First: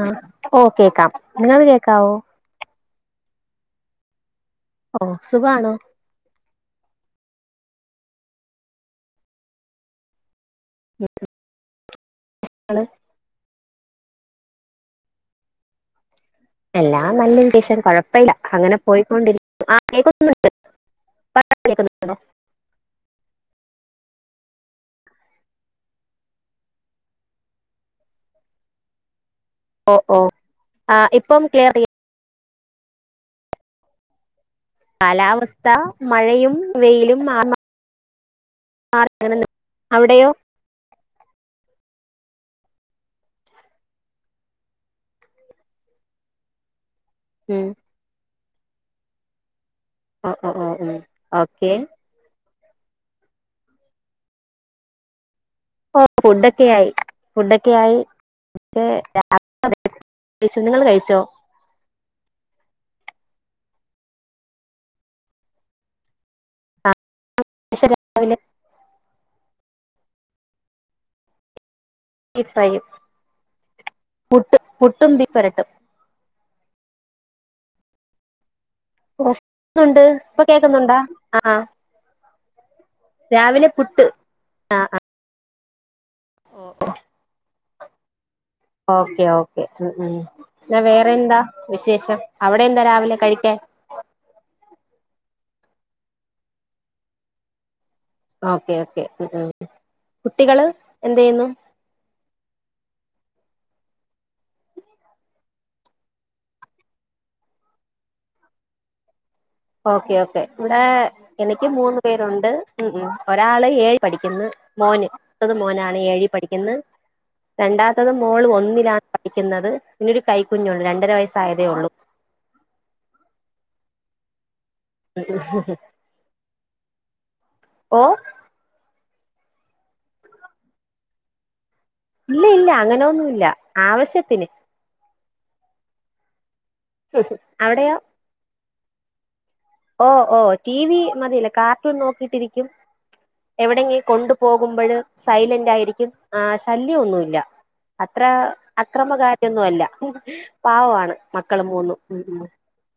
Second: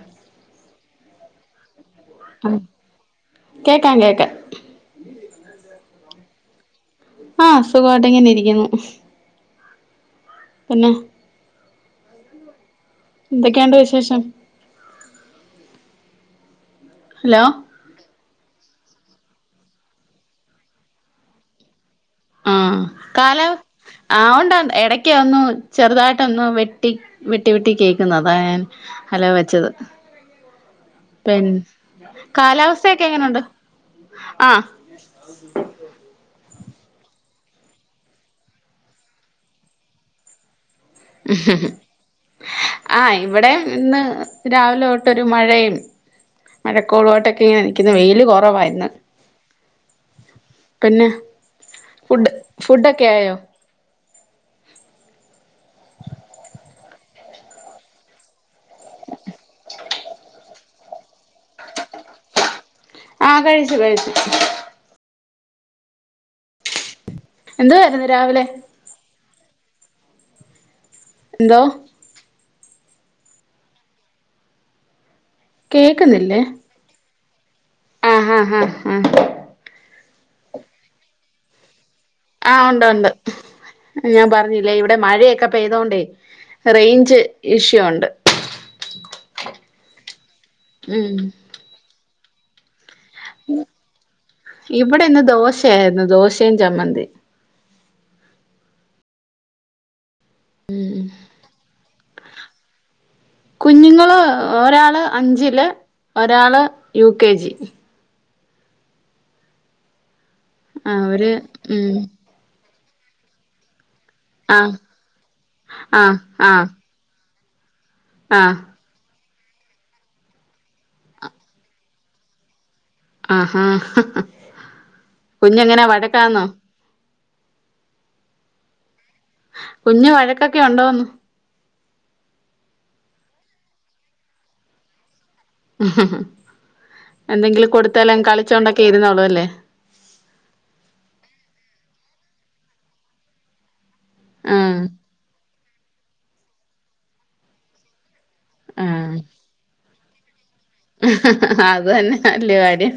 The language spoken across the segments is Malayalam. ആ ഓ കേക്കാം നിങ്ങക്ക് കേക്കാവോ കേക്കാം കേക്കാം ഓ സുഖാണോ ആ സുഖവായിട്ടിങ്ങനെ ഇരിക്കുന്നു പിന്നെ [unintelligible] ന്തൊക്കെയൊണ്ട് വിശേഷം എല്ലാം ഹലോ നല്ലവിശേശം കൊഴപ്പവില്ല അങ്ങനെ പോയിക്കൊണ്ടിരി ആ കേക്കുന്നുണ്ട് [unintelligible] ആഹ് കാല ആഹ് ഒണ്ട് ഇടക്ക് ഒന്നു ചെറുതായിട്ടൊന്ന് വെട്ടി വെട്ടി വെട്ടി കേക്കുന്നു അതാ ഞാൻ ഹലോ വെ ഓ ഓ ആ ഇപ്പം ക്ലിയറ് [unintelligible] കാലാവസ്ഥയൊക്കെ എങ്ങനെണ്ട്? കാലാവസ്ഥ മഴയും വെയിലും [unintelligible] അവിടെയോ ഹ്ഹഹ്ഹ ആഹ് ഇവിടെ ഇന്ന് രാവിലെ തൊട്ടൊരു മഴയും മഴ കൊളുവായിട്ടൊക്കെ ഇങ്ങനെ ഉം നിക്ക്ന്ന് വെയില് കൊറവാ ഇന്ന് ആ ഓ ഓ പിന്നെ ഓക്കെ ഫുഡ് ക്കെ ആയോ ഓ ഫുഡൊക്കെ ആയി ഫുഡൊക്കെ ആയി [unintelligible] നിങ്ങള് കഴിച്ചോ ആഹ് കഴിച്ചു കഴിച്ചു ആ എന്തു വര്ന്നു രാവിലെ എന്തോ ഫ്രൈയും പുട്ടും പുട്ടും ബി കേക്കുന്നില്ലേ ആഹ് ആഹ് ആഹ് ആഹ് ഓ കേക്കുന്നുണ്ട് ഇപ്പൊ കേക്കുന്നുണ്ടാ ആ ആഹ് ഒണ്ട് ഒണ്ട് രാവിലെ പുട്ട് ഞാൻ പറഞ്ഞില്ലേ ഇവിടെ മഴയൊക്കെ പെയ്തോണ്ടേ റൈഞ്ച ഇഷ്യൂ ഉണ്ട് ഓകേ ഓകെ ങ്‌ ങ്‌ ന്നാ ഉം വേറെന്താ വിശേഷം അവിടെന്താ രാവിലെ കഴിക്കാൻ ഇവിടെ ഇന്ന് ദോശയിരുന്നു ദോശയും ചമ്മന്തിയും ഓകെ ഓകെ കുട്ടികള് എന്ത് യ്യുന്നു കുഞ്ഞുങ്ങള് ഒരാള് അഞ്ചില് ഒരാള് U K G okay okay വിടെ അവര് എനിക്ക് ഉം മൂന്നു പേരുണ്ട് ഒരാള് ഏയ് പഠിക്കുന്ന് ആഹ് മോന് മൂത്തത് മോനാണ് ആഹ് ഏയിൽ ആഹ് പഠിക്കുന്ന രണ്ടാമത്തത് മോള് ആഹ് ഒന്നിലാ പഠിക്കുന്നത് പിന്നെ ഒരു കൈ കുഞ്ഞുണ്ട് രണ്ടര വയസ്സ് ആയതേയുള്ളു അ ഹാ ഹ അ അ കുഞ്ഞേങ്ങനെ വഴക്കാന്നോ ഓ ഹാ കുഞ്ഞേ വഴക്കൊക്കെ ണ്ടോന്ന് ഇല്ല ഇല്ല അങ്ങനെന്നുല്ല ആവശ്യത്തിന് എന്തെങ്കിലും അവിടെയോ കൊടുത്താൽ കളിച്ചോണ്ടക്കെ ഇരുന്നോളല്ലേ ഓ ഓ റ്റീ വി മതിയല്ലോ കാർട്ടൂൺ നോക്കീട്ടു ഇരിക്കും കൊണ്ടു ആഹ് പോകുമ്പയ്‌ സൈലന്റായിരിക്കും ആ ശല്യം ഒന്നുല്ല്യാ അ ത്ര അക്രമ ആഹ് കാര്യ ഒന്നൂല്യ പാവമാണ് മക്കള് അത് മൂന്നും തന്നെ വല്യ കാര്യം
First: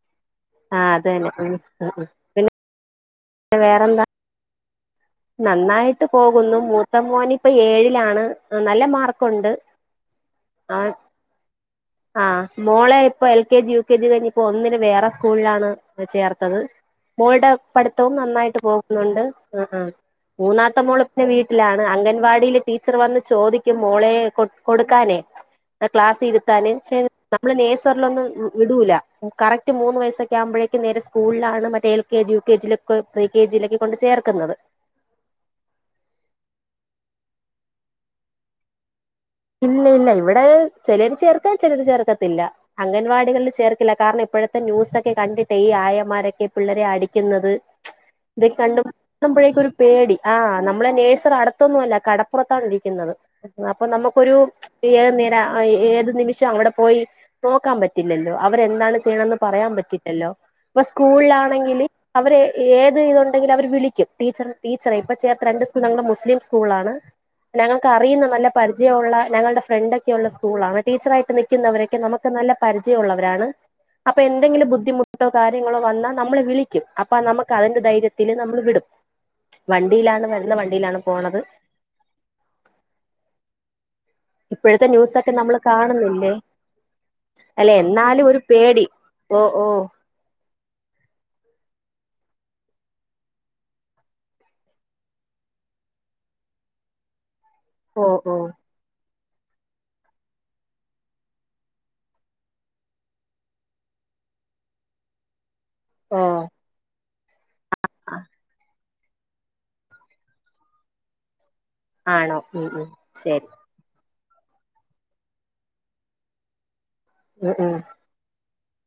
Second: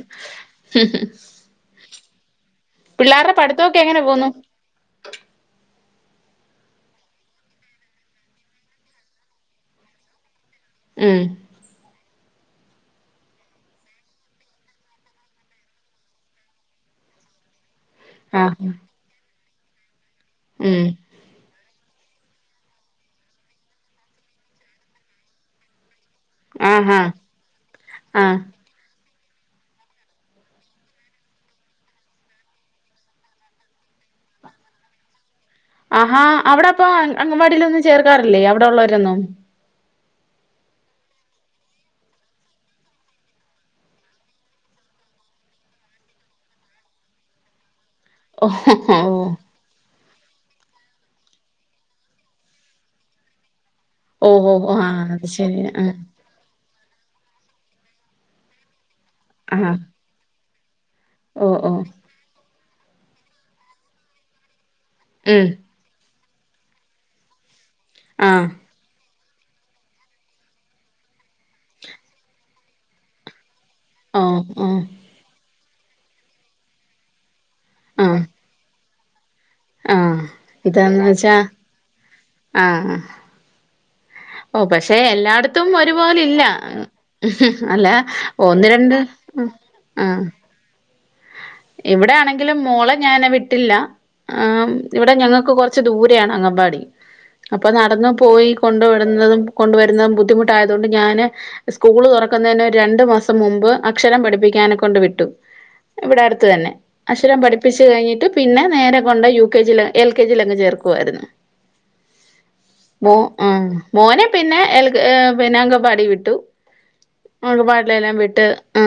ആ അതെന്നെ ങ്‌ ങ്‌ പിന്നെ പിള്ളേര പഠിത്തക്കൊ എങ്ങനെ പോവുന്നു നന്നായിട്ട് പോകുന്നു മൂത്ത മോന് പ്പ ഏയിലാണ് നല്ല മാർക്കുണ്ട് അവൻ ങ്‌ ഹേ ആ മോളെ ഇപ്പം L K G U K G കഴിഞ്ഞ് ഇപ്പ ഒന്നില് വേറെ സ്കൂളിലാണ് ചേർത്തത് മോൾടെ പഠിത്തവും നന്നായിട്ട് ആഹ് പോവുന്നുണ്ട് ങ്‌ ങ്‌ മൂന്നാമത്തെ ഉം മോള് ഇപ്പൊ വീട്ടിലാണ് അങ്ങനെ.. വാരീല് ടീച്ചർ വന്ന് ചോദിക്കും മോളെ കൊ കൊടുക്കാതെ ക്‌ളാസി താലേ ചെ ആഹാ ഞമ്മള് നെയ്സർ നൊന്നും ആഹ് വിടൂല കറക്റ്റ് മൂന്ന് വയസ്സ്‌ക്ക ആവുമ്പോയ്‌ക്ക് നേരെ സ്കൂളിലാണ് മറ്റേ L K G U K G ലൊക്കെ എൽ കെ ജി കൊണ്ട് ചെ ർക്കുന്നത് അ ഹാ അവ്ടപ്പം അംഗലാവടീലൊന്നും ചേർക്കാറില്ലേ അവിടെള്ളോരൊന്നും ഇല്ല ഇല്ല ഇവിടെ ചെലൊര് ചേർക്കും ചെലൊരു ചേർക്കത്തില്ല അംഗലാവാടികളിൽ ചേർക്കില്ല കാരണം ഇപ്പഴത്തെ ന്യൂസക്കെ കണ്ടിട്ട് ഈ ആയമ്മാരോക്കെ പിള്ളേരെ അടിക്കുന്നത് ഇത് ഓഹ് കണ്ട് മ്പയേക് ഒരു പേടി ആ ഞമ്മളെ നൈസർ അടുത്തൊന്നൂല്ല കടപ്പുറത്താണ് ഇരിക്കുന്നത് അപ്പം ഓഹ് ഒരു ഓഹ് ഓഹ് ആഹ് ഏത് അത് നേര ശരി ആഹ് ഏതു നിമിഷ അവിടെ. പോയി നോക്കാൻ പറ്റില്ലല്ലോ അവര് എന്താണ് ചെയ്യുന്നത് എന്ന് പറയാൻ ആഹ് പറ്റില്ലാലോ ഇപ്പ ഓഹ് ഓഹ് സ്കൂളിലാണെങ്കില് അവര് ഏത് ഇതൊണ്ടങ്കില് അവര് വിളിക്കും ടീച്ചർ ടീച്ചറെ ഇപ്പം ചേർത്ത ഉം രണ്ട് സ്കൂളും മുസ്ലിം സ്കൂളാണ് ഞങ്ങൾക് അറിയുന്ന നല്ല ആഹ് പരി ഒള്ള ഞങ്ങടെ ഫ്രണ്ടക്കെയുള്ള സ്കൂളാണ് ടീച്ചറായിട്ട് നിക്കുന്നവരൊക്കെ നമ്മക്ക് നല്ല പരിജയള്ളവരാണ് അപ്പ ഓഹ് എന്തെങ്കിലും ഓഹ് ബുദ്ധിമുട്ടോ കാര്യങ്ങളോ വന്നാ നമ്മളെ വിളിക്കും ക്കതിന്റെ ധൈര്യതിൽ നമ്മൾ വിടും അ ഹ വണ്ടിയിലാണ് വരുന്ന വണ്ടിയിലാണ് ഇതൊന്ന് വെച്ച പോണത് അ ഹ ഓ ഇപ്പോഴത്തെ പക്ഷേ ന്യൂസൊക്കെ നമ്മൾ എല്ലായിടത്തും ഒരു കാണുന്നില്ലേ പൊലില്ല ങ്‌ ങ്‌ ഹ് അല്ലെ അല്ലാ എന്നാലും ഒരു പേടി ഒന്നിരണ്ട് ഓ ഓ അ എവിടെ ആണെങ്കിലും മോളെ ഞാൻ വിട്ടില്ല ആ ഇവിടെ ഞങ്ങക് കൊറച്ച് ദൂരെ ആണ് അംഗൽവാടി അപ്പം ഓ നടന്ന് ഓ പോയി കൊണ്ട് ന്നതും കൊണ്ട് വരുന്നതും ബുദ്ധിമുട്ടായതോണ്ട് ഞാന് സ്കൂള് തുറക്കുന്നതിന് ഒരു രണ്ട് മാസം മുമ്പ് അ ക്ഷരം പഠിപ്പിക്കാണ് കൊണ്ട് വിട്ടു ഇവിടെ ഓ അടുത്ത് തന്നെ അക്ഷരം പഠിപ്പിച് കഴിഞ്ഞിട്ട് പിന്നെ നേരെ കൊണ്ട് U K G L K G അങ്ങ് ചേർക്കുവായിരുന്നു ആണോ ഉം ഉം മോ ശരി ആഹ് മോനെ പിന്നെ എ ൽ പിന്നെ അംഗൻവാടിവിട്ടു ഉം ഉം അംഗൻവാടിയി ലെല്ലാം വിട്ട് ആ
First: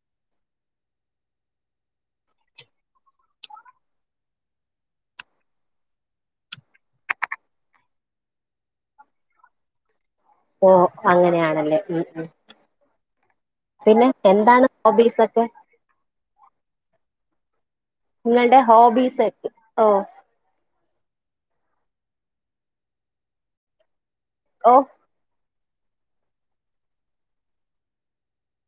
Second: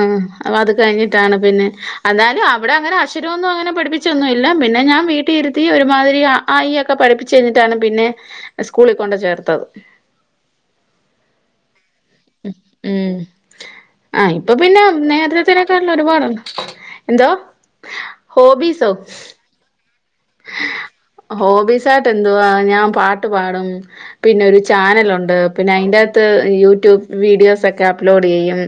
അപ്പോ അത് കഴിഞ്ഞിട്ടാണ് പിന്നെ അന്നാലും അവിടെ അങ്ങനെ അക്ഷരമൊന്നും അങ്ങനെ പഠിപ്പിച്ചൊന്നുമില്ല പിന്നെ ഞാൻ വീട്ടിലിരുത്തി ഒരുമാതിരി അ ആ ഇ യെക്കെ പഠിപ്പിച്ച് കഴിഞ്ഞിട്ടാണ് പിന്നെ സ്കൂളിൽ കൊണ്ട് ചേർത്തത് ഓ അങ്ങനെയാണല്ലേ ഉം ഉം പിന്നെ ആ ഇപ്പോ എന്താണ് പിന്നെ ഹോബീസ് ഒക്കെ നേരത്തത്തിനെ ക്കാട്ടിലും ഒരുപാടുണ്ട് എന്തോ നിങ്ങളടെ ഹോബീസോ ഹോബീസ് ഒക്കെ ഓ ഹോബീസ് ആയിട്ട് എന്തുവാ ഞാൻ പാട്ട് പാടും പിന്നെ ഒരു ഓ ചാനലുണ്ട് പിന്നെ അയിന്റെ അകത്ത് യൂട്യൂബ് വീഡിയോസ് ഒക്കെ അപ്‌ലോഡ് ചെയ്യും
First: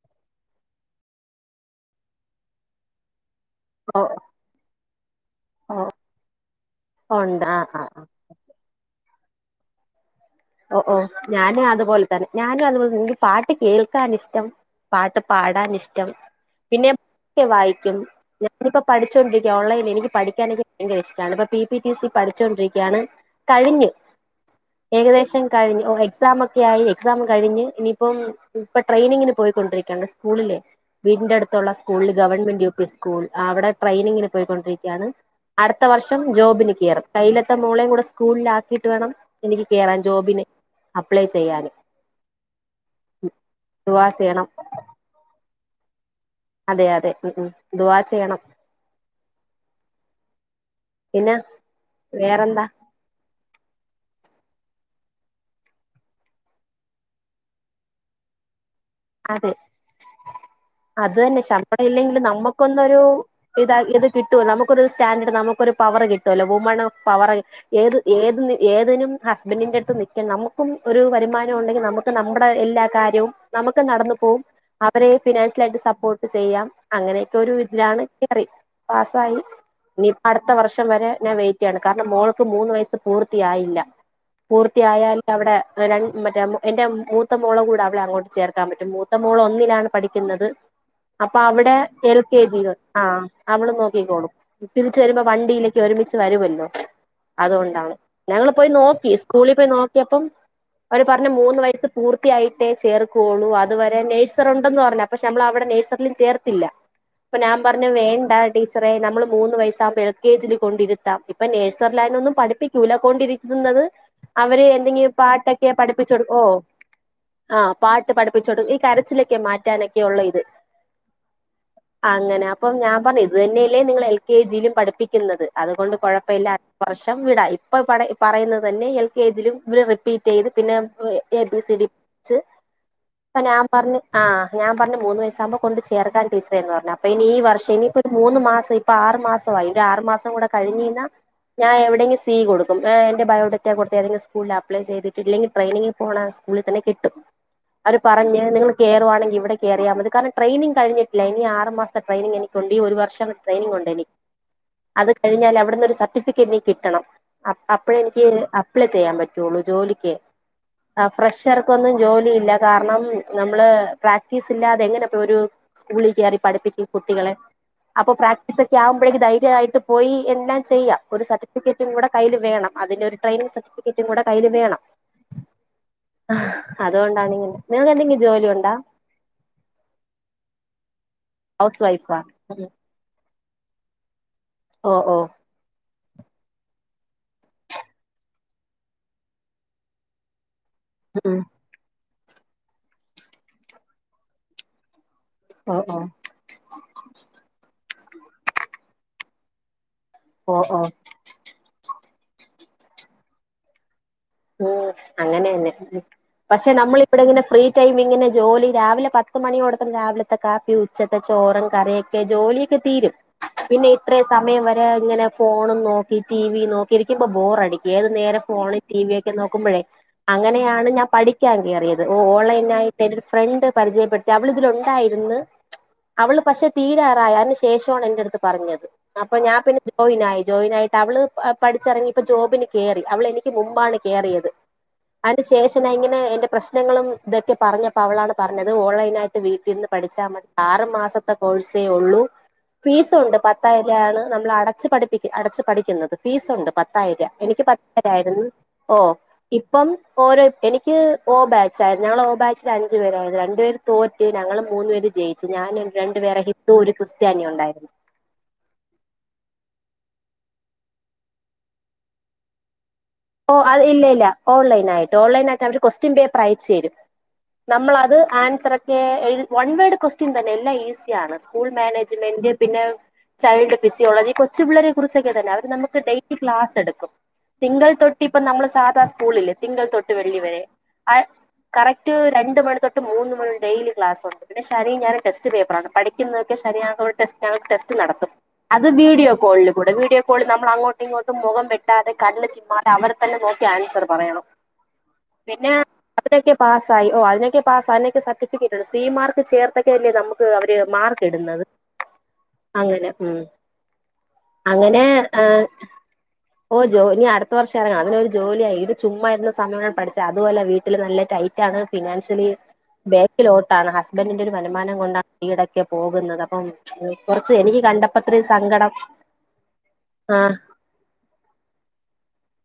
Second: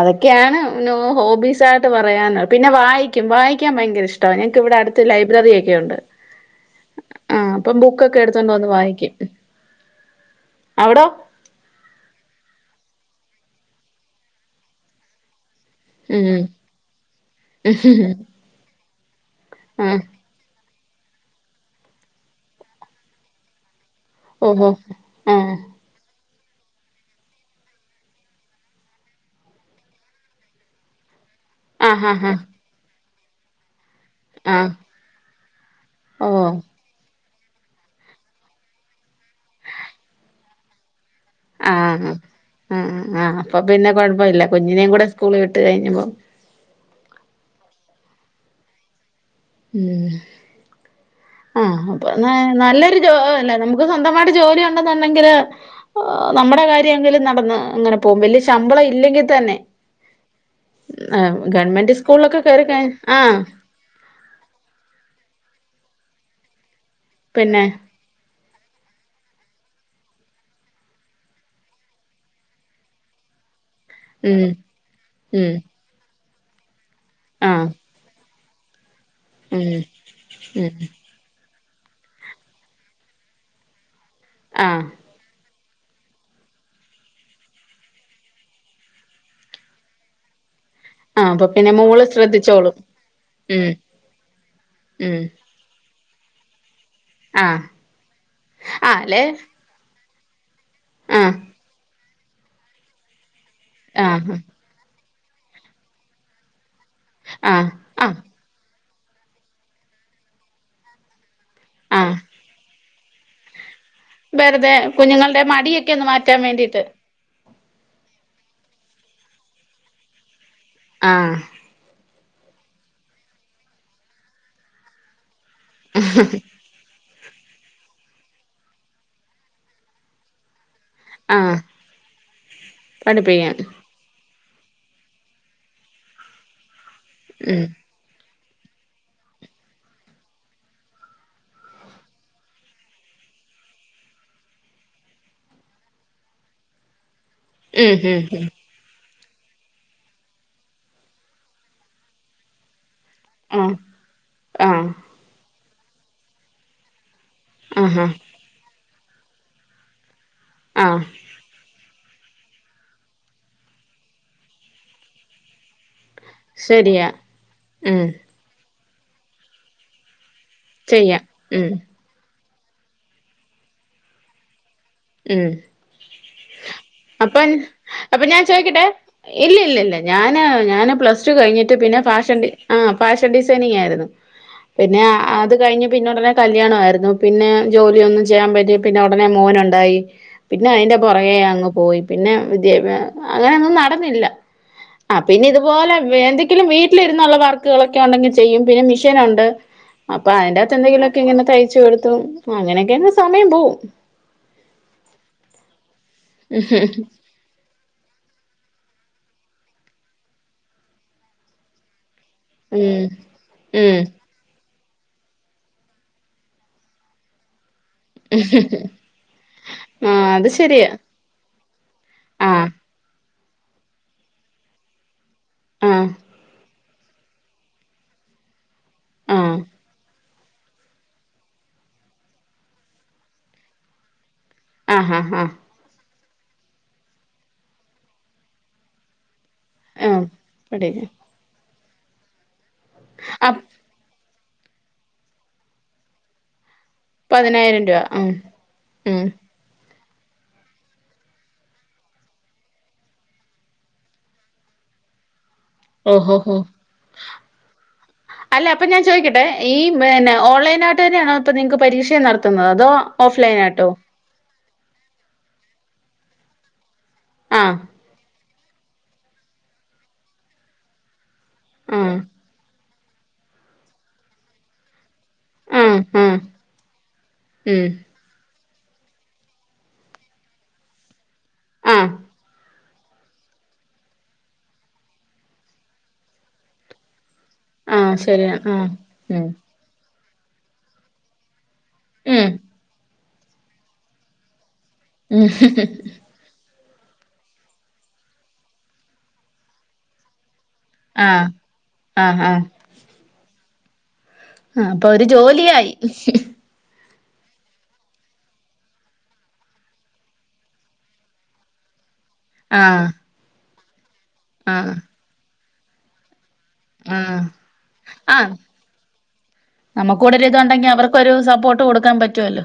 അതൊക്കെയാണ് ഹോ ഹോബീസ് ആയിട്ട് പറയാൻ പിന്നെ വായിക്കും വായിക്കാൻ ഓ ഭയങ്കര ഇഷ്ടമാ ഞങ്ങക്ക് ഇവിടെ അടുത്ത് ലൈബ്രറി ഓ റിയൊക്കെയുണ്ട് ആ അപ്പം ബുക്കൊക്കെ എടുത്തോണ്ട് വന്ന് വായിക്കും ഓ ഓ അവിടോ ഞാനും അതുപോലെ തന്നെ ഞാനും അതുപോലെ തന്നെ പാട്ട് കേൾക്കാൻ ഇഷ്ടം പാട്ട് പാടാൻ ഇ ഇഷ്ടം ഉം പിന്നെ വായിക്കും ഞാനിപ്പോ പഠിച്ചോണ്ടിരിക്ക ആ ഓൺലൈനിൽ എനിക്ക് പഠിക്കാനെക്കെ ഭയങ്കര ഇഷ്ടമാണ് ഇപ്പൊ പി ടി ടി സി പഠിച്ചുകൊണ്ടിരിക്കയാണ് കഴിഞ്ഞ് ഹ് ഹ് മം കഴിഞ്ഞു എക്സാം ഒക്കെ ക്കായി എക്സാം കഴിഞ്ഞ് ഇനിയിപ്പം ഇപ്പോ ട്രെയിനിങ്ങിന് പോയിക്കൊണ്ടിരിക്കണ് സ്കൂളിലെ വീടിന്റെ അടുത്ത് ത്ത് ആ ഹാ സ്കൂളില് ഹാ ഗവൺമെന്റ് യു പി സ്കൂൾ അവിടെ ട്രെയിനിങ്ങിന്ന് ആ പൊയ്ക്കൊണ്ടിരിക്കയാണ് അടുത്ത വർഷം ഓ ജോബിന് കേറും കയ്യിലത്തെ മോളേയും കൂടെ സ്കൂളിൽ ആക്കിയിട്ട് വേണം എനിക്ക് കേറാൻ ജോബിന് അപ്ലൈ ചെയ്യാന് ആഹ് ആ ആ അപ്പോ പിന്നെ ദുആ കൊഴപ്പമില്ല ചെയ്യണം കുഞ്ഞിനേയും കൂടെ സ്കൂളിൽ വിട്ട വിട്ടു കഴിഞ്ഞപ്പം അതെ അതെ ഉം ഉം ദുവാ ചെയ്യണം ഉം ഉം പിന്നെ ആ അപ്പോ നല്ല വേറെന്താ നല്ലൊരു ജോലി നമുക്ക് സ്വന്തമായിട്ട് ജോലി ഉണ്ടെന്നുണ്ടെങ്കില് നമ്മടെ കാര്യമെ ങ്കിലും നടന്ന് ഇങ്ങനെ പോകും വലിയ ശമ്പളം ഇല്ലെ ഇല്ലെങ്കിൽ അതെ തന്നെ അത് തന്നെ ശമ്പളം ഗവൺമെന്റ് ഇല്ലെങ്കിലും സ്കൂളിലൊക്കെ കേറി കഴി നമ്മക്കൊന്നൊരു ആഹ് ഇതാ ഇത് കിട്ടുവല്ലോ നമുക്കൊരു സ്റ്റാൻഡേർഡ് നമുക്കൊരു പവറ് കിട്ടുമല്ലോ വുമണ് പവർ പിന്നെ ഏത് ഏത് ഏതിനും ഹസ്ബൻഡിന്റെ അടുത്ത് നിൽക്കാൻ നമുക്കും ഒരു വരുമാനം ഉണ്ടെങ്കില് നമുക്ക് നമ്മടെ എല്ലാ കാര്യവും നമുക്ക് ഒക്കെ നടന്നു പോവും ഉം അവരെ ഉം ഫിനാൻഷ്യൽ ആയിട്ട് സപ്പോർട്ട് ചെയ്യാം അങ്ങനെയെക്കെ ഒരു ആഹ് ഇതിലാണ് കേറി പാസായി ഉം ഇനിയിപ്പോ അടുത്ത ഉം വർഷം വരെ ഞാൻ വെയി ക്കാണ് കാരണം മോൾക്ക് മൂന്ന് വയസ്സ് പൂർത്തിയായില്ല ആഹ് പൂർത്തിയായാലെ അവിടെ [unintelligible] മറ്റേ എന്റെ മൂത്ത മോളടെകൂടെ അവിടെ അങ്ങോട്ട് ചേർക്കാൻ പറ്റും മൂത്ത മോള് ഒന്നിലാണ് പഠിക്കുന്നത് ആഹ് അപ്പോ അപ്പൊ പിന്നെ അവിടെ മോള് എൽ കെ ജി ല് ശ്രദ്ധിച്ചോളും ആ ഉം അവള് നോക്കിക്കോളും തിരിച്ച് ഉം വരുമ്പോ വണ്ടിയിലെക്കെ ഒരുമിച്ച് വരുല്ലോ ആഹ് അതുകൊണ്ടാണ് ഞങ്ങള് പോയി ആഹ് നോക്കി അല്ലെ സ്കൂളിൽ പോയി നോക്കിയപ്പം അവര് പറഞ്ഞേ ആഹ് മൂന്ന് വയസ്സ് പൂർത്തിയായിട്ടേ ചേർക്കുവൊള്ളൂ അതുവരെ ആഹ് നഴ്സർ ഉണ്ടന്ന് പറഞ്ഞു പക്ഷെ നമ്മള് അവിടെ നേഴ്സറിയിലും ചേർത്തില്ല അപ്പോ ഞാൻ ആഹ് പറഞ്ഞു ആഹ് വേണ്ട ടീച്ച റേ നമ്മള് മൂന്ന് വയസ്സാവുമ്പോ എൽ കെ ജി കൊണ്ടിരിത്താം ഇപ്പോ ആഹ് നേഴ്സറിലായോ ഒന്നും പഠിപ്പിക്ക ക്കൂല കൊണ്ടിരിക്കുന്നത് അവര് വെറുതെ എന്തെങ്കിലും കുഞ്ഞുങ്ങളുടെ പാട്ടെക്കെ മടിയൊക്കെ ഒന്ന് പഠിപ്പിച്ച് കൊടുക്കും മാറ്റാൻ ഓ വേണ്ടിട്ട് ആ പാട്ട് പഠിപ്പിച്ചു കൊടുക്കും ഈ കരച്ചിലെക്കെ മാറ്റാനൊക്കെ ഉള്ള ഇത് ആ അങ്ങനെ അപ്പം ഞാൻ പറഞ്ഞേ ഇത് തന്നെയല്ലേ നിങ്ങള് എൽ കെ ജിയിലും പഠിപ്പിക്കുന്നത് അതുകൊണ്ട് കൊഴപ്പമില്ല അടുത്ത വർ വർഷം വിടാം ഇപ്പോ പറയുന്നത് തന്നെ എൽ കെ ജിയിലും ഇവിടെ റിപ്പീറ്റ് ചെയ്ത് പിന്നെ A ah B C D പഠിപ്പിച്ച് അപ്പോ ഞാൻ പഠിപ്പിക്കാം പറഞ്ഞ് ആ ഞാൻ പറഞ്ഞ് മൂന്ന് വയസ്സാകുമ്പോ കൊണ്ട് ചേർക്കാം ടീച്ചറെന്ന് പറഞ്ഞു അപ്പ ഇനി ഈ ഉം വർഷം ഇനി ഒരു മൂന്ന് മാസം ഇപ്പോ ആറ് മാസമായി ഒരു ആറു മാസം കൂടെ കഴിഞ്ഞീന്ന ഞാ ഇവിടന്ന് സീ കൊടുക്കും ആ ൻ്റെബാങ്കക്കൗണ്ട് കൊടുത്തയിഞാ സ്കൂളാപ്പില് ചെയ്തിട്ടില്ലെങ്കിൽ ട്രെയിനിങ്ങ് പോണം സ്കൂളിൽതന്നെകിട്ടും അവര് പറഞ്ഞ് ഉം നിങ്ങള്കേരുവാണെങ്കി ഇവിടെ കേറിയാമതി കാരണം ട്രെയിനിങ് കഴിഞ്ട്ടില്ല ഇനിആറ് മാസ്ത്തെ ടെയിനിങ് എനിക്കുണ്ട് ഈഒരുവഷം ട്ടണം ഉം ഉം ട്രെനിങ്ണ്ടനി ആഹ് അത് കഴിഞ്ഞാൽ അവിടുന്നൊരു സട്ടിഫിക്കേറ്റ്നികിട്ടണം ആഹ് ആഹാ അപ്പത്തെനിക്ക് അപ്ലൈ ചെയ്യാൻപറ്റൊള്ളൂ ജോലിക്കൈ ആ ആഹ് ഫ്രഷാർക്കൊന്നും ജോലിയില്ല കാരണം നമ്മള് പ്രാക്ടീസില്ലാതെ എങ്ങനെതരും സ് [unintelligible] പഠിപ്പിക്കും ശരിയാ കുട്ടികളെ ഉം അപ്പൊ പ്രാക്ടീസക്കെ ആകുമ്പോഴേക്ക് ധൈര്യായിട്ട് പോയി എല്ലാംചെയ്യാം ചെയ്യാം ഒരു ഉം സർട്ടിഫിക്കറ്റും കൂടെ കയ്യില് വേണം അതിന്റെ ഒരു ട്രെയിനിങ് സർട്ടിഫിക്കറ്റുംകൂടെ കയ്യില് വേണം ഉം അപ്പൊ അതുകൊണ്ടാണിങ്ങനെ അപ്പൊ ഞാൻ ചോയ്ക്കട്ടെ ഇല്ലില്ലല്ലാ ഞാന് ഞാന് പ്ലസ് സ്ടു കഴിഞ്ഞിട്ട് ഹൗസ് പിന്നെ വൈഫാ പാഷൻഡി ഉം ആ പാഷൻഡിസൈനിങ്ങായിരുന്നു ഓ പിന്നെ ഓ അത് കഴിഞ്ഞ് പിന്നുടെനെ കല്യാണായിരുന്നു പിന്നെ ജോലിയൊന്നും ചെയ്യാൻ പറ്റീറ്റില്ല ഉടനെ മോനുണ്ടായി പിന്നെ അയ്ന്റെ ഉം പുറകെ അങ്ങ് പോയി പിന്നെ വിദ്യാഭ്യാ അങ്ങനെയൊന്നും നടന്നില്ല ആ പിന്നെ ഓ ഇതുപോലെ ഓ വേ എന്തെങ്കിലും വീട്ടിലിരുന്നുള്ള വർക്കുകളൊക്കെണ്ടെങ്കില് അപ്പൊ ഓ ഓ അയ്ന്റെത്ത്ന്തെങ്കിലൊക്കെ ങ്ങനെതയ്ച്ചുകൊടുത്തും പൊ അങ്ങനെയൊക്കങ്ങ് സമയം പോവും ഉം അങ്ങനെന്നെ പക്ഷെ നമ്മള് ഇവിടെ ഇങ്ങനെ ഫ്രീ ടൈം ചെയ്യുന്നജോലി രാവിലെ പത്ത് മണിയോടത്തം രാവിലത്തെ കാപ്പി ഉച്ചത്തെ ചോറും കറിയും ജോലിയ്ക്കെ ഉം തീരും ഉം പിന്നെഇത്ര സമയംവരെ ഞാങ്ങ്നെ ഫോണുംനോക്കി ടി വി നോക്കിരിക്കുമ്പോ ബോറടിക്കേത് നേരെഫോണ് ടി വി ഒക്കെ നോക്കുമ്പോഴേ ആ അത് അങ്ങനെയാണ് ശരിയാ ഞാൻ പഠിക്കാൻ കേറിയത് ഓ ആ ഓൺലൈനായിട്ട് ഫ്രണ്ട് പരിചയപ്പെട്ട് അവള് തിലുണ്ടായിരുന്ന് ആ അവള് പക്ഷെ തീരാറായ അതിനു ശേഷാണ് എന്റെടുത്ത് പറഞ്ഞത് അപ്പൊ ആ ഞാൻ പിന്നെ ജോയിനായി ജോയിനായിട്ട് അവള് പ പഠിച്ചിറങ്ങീപ്പോ ജോബിന് കേറി അവളെനിക്ക് മുമ്പാണ് കേറിയത് ആ ഹാ ഐൻ്റെ ഹാ ശേഷനാങ്ങനെ എന്റെ പ്രശ്നങ്ങളും തൊക്കെ പറഞ്ഞപ്പോ അവളാണ് പറഞ്ഞത് ഓൺലൈനായിട്ട് വീട്ടിന്ന് ആ പഠിച്ചാമതി ആറു പഠിക്ക മാസത്തെ കോഴ്സേ ഒള്ളൂ ഫീസുണ്ട് ആ പത്തായിരൃണ് നമ്മൾ അടച്ചുപഠിപ്പിക്ക അടച്ചു പഠിക്കുന്നത് ഫീസുണ്ട് പത്തായിര എനിക്ക് പ പതിനായിരം രൂപ ഉം തായിരുന്നു ഓ ഉം ഇപ്പം ഓരോ എനിക്ക് ഓ ബാച്ചായിരുന്നു ഞങ്ങളൊ ഓബാച്ച് അഞ്ചു പേരായിരുന്നു രണ്ടു പേര് തോറ്റ് ഞങ്ങൾ മൂന്നു പേര് ജയിച്ച് ഓഹോ ഹോ ഉണ്ടായിരുന്നു അല്ല അപ്പൊ ഞാൻ ചോയ്ക്കട്ടെ ഈ പിന്നെ ഓൺലൈനായിട്ട്തന്നെയാണോ ഇപ്പൊനിൻക്ക് പരീക്ഷയും നടത്തുന്നത് അതോ ഓ അഅ് ഓഫ്‌ലൈനായിട്ടോ ഇല്ല ല്ല ഓൺലൈനായിട്ട് ഓലൈനായിട്ടവര് ക്വസ്റ്റ്യൻ പേപ്പർ അയച്ചരും ആ നമ്മളത് ആൻസൊറെക്കെ എഴു വൺവേഡ് ക്വസ്റ്റ്യൻതന്നെ എല്ലാം ഈസിയാണ് സ്കൂൾ ആ മേനേജ്മെന്റ് പിന്നെ ചൈൽഡ് ഫിസിയോളജി കൊച്ചു പിള്ളരെ കുറി ച്ചെ ക്കെണ്ടല്ലോ അവര് ആ നമ്മക്ക് ആ ഡേറ്റ് ക്ലാസെടുക്കും ഉം തിങ്കൾ തൊ നമ്മളെ സാധാ സ്കൂളില്ലേ തിങ്കൾ തൊട്ട് വെള്ളി വരെ ആ ആഹ് കറക്റ്റ് രണ്ടു മണി തൊ മൂന്ന്മണി ഡെയിലിക്ലാസുണ്ട് പിന്നെ ശരി ഞാന് ടെസ്റ്റ് പേപ്പറാണ് പഠിക്കുന്നൊക്കെ ശനിയാണോ ടെസ്റ്റ് ഞങ്ങക്ക് ആഹ് ടെസ്റ്റ്നടത്തും ശരിയാ അത് ആഹ് വീഡിയോ ഉം കോള്കൂടെ വീഡിയോ കോള് നമ്മളങ്ങോട്ടിങ്ങോട്ടും മൊഖം വെ ട്ടാതെ ഉം കണ്ണ്ചിമ്മാതെ അവരെ തന്നെനോക്കി ആൻസർ പറയണം ഉം പിന്നെ അപ്പത്തേക് പാസ് സായി ഓ അതിനൊക്കെ പാസ് അതിനൊക്കെ സർട്ടിഫിക്കറ്റ്ണ്ട് സി മാർക്ക് ചേർത്തക്കല്ലേ നമ്മക്ക് അവ ര് ആഹ് മാർക്കിടുന്നത് ആഹ് അങ്ങനെ ഉം ആ അങ്ങനെ അപ്പൊരുജോലിയായി ത്ത് വർഷങ്ങനെ അത് കഴിഞ്ഞാ ജോലിയായി ഇത് ചുമ്മായിരുന്ന് സമയമാണ് പഠിച്ച അത് വല വീട്ടില് നല്ല ടൈറ്റാണ് ഫിനാൻഷ്യ ലി ആഹ് ബേകിലോട്ടാണ് ഹസ്ബൻഡിന്റൊരു ആഹ് വരുമാനം കൊണ്ടാ വീടൊക്കെ പോകുന്നത് ഉം ആഹ് കൊറച്ച് എനിക്ക് കണ്ടപ്പത്ര സങ്കടം ആ നമ്മക്കൊര്ത്ണ്ടെങ്കി അവർക്കൊരു സപ്പോർട്ട് കൊടുക്കാൻ പറ്റൊല്ലോ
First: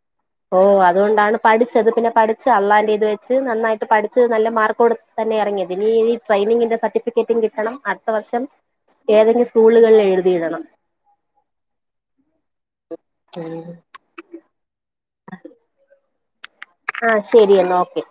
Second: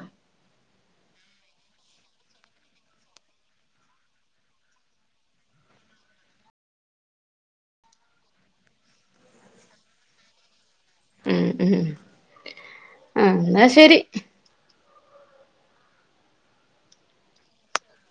ഓ അതുകൊണ്ടാണ് പഠിച്ചത് പിന്നെ പഠിച്ച് അള്ളാൻ്റേത് വെച്ച് നന്നായിട്ട് പഠിച്ച് നല്ല മാർക്കൊടു തന്നെ എർങ്ങ്യത് ഇനി ഈ ട്രെയിനിങ്ങിന്റെ സർട്ടിഫിക്കറ്റും കിട്ടണം അട്ത്ത വർഷം ഏതെങ്കിലും സ്കൂള്കള് എഴു തിടണം ഉം ഉം ആ ന്നാ ശെരി അ ശെരി ന്നാ ഓക്കെ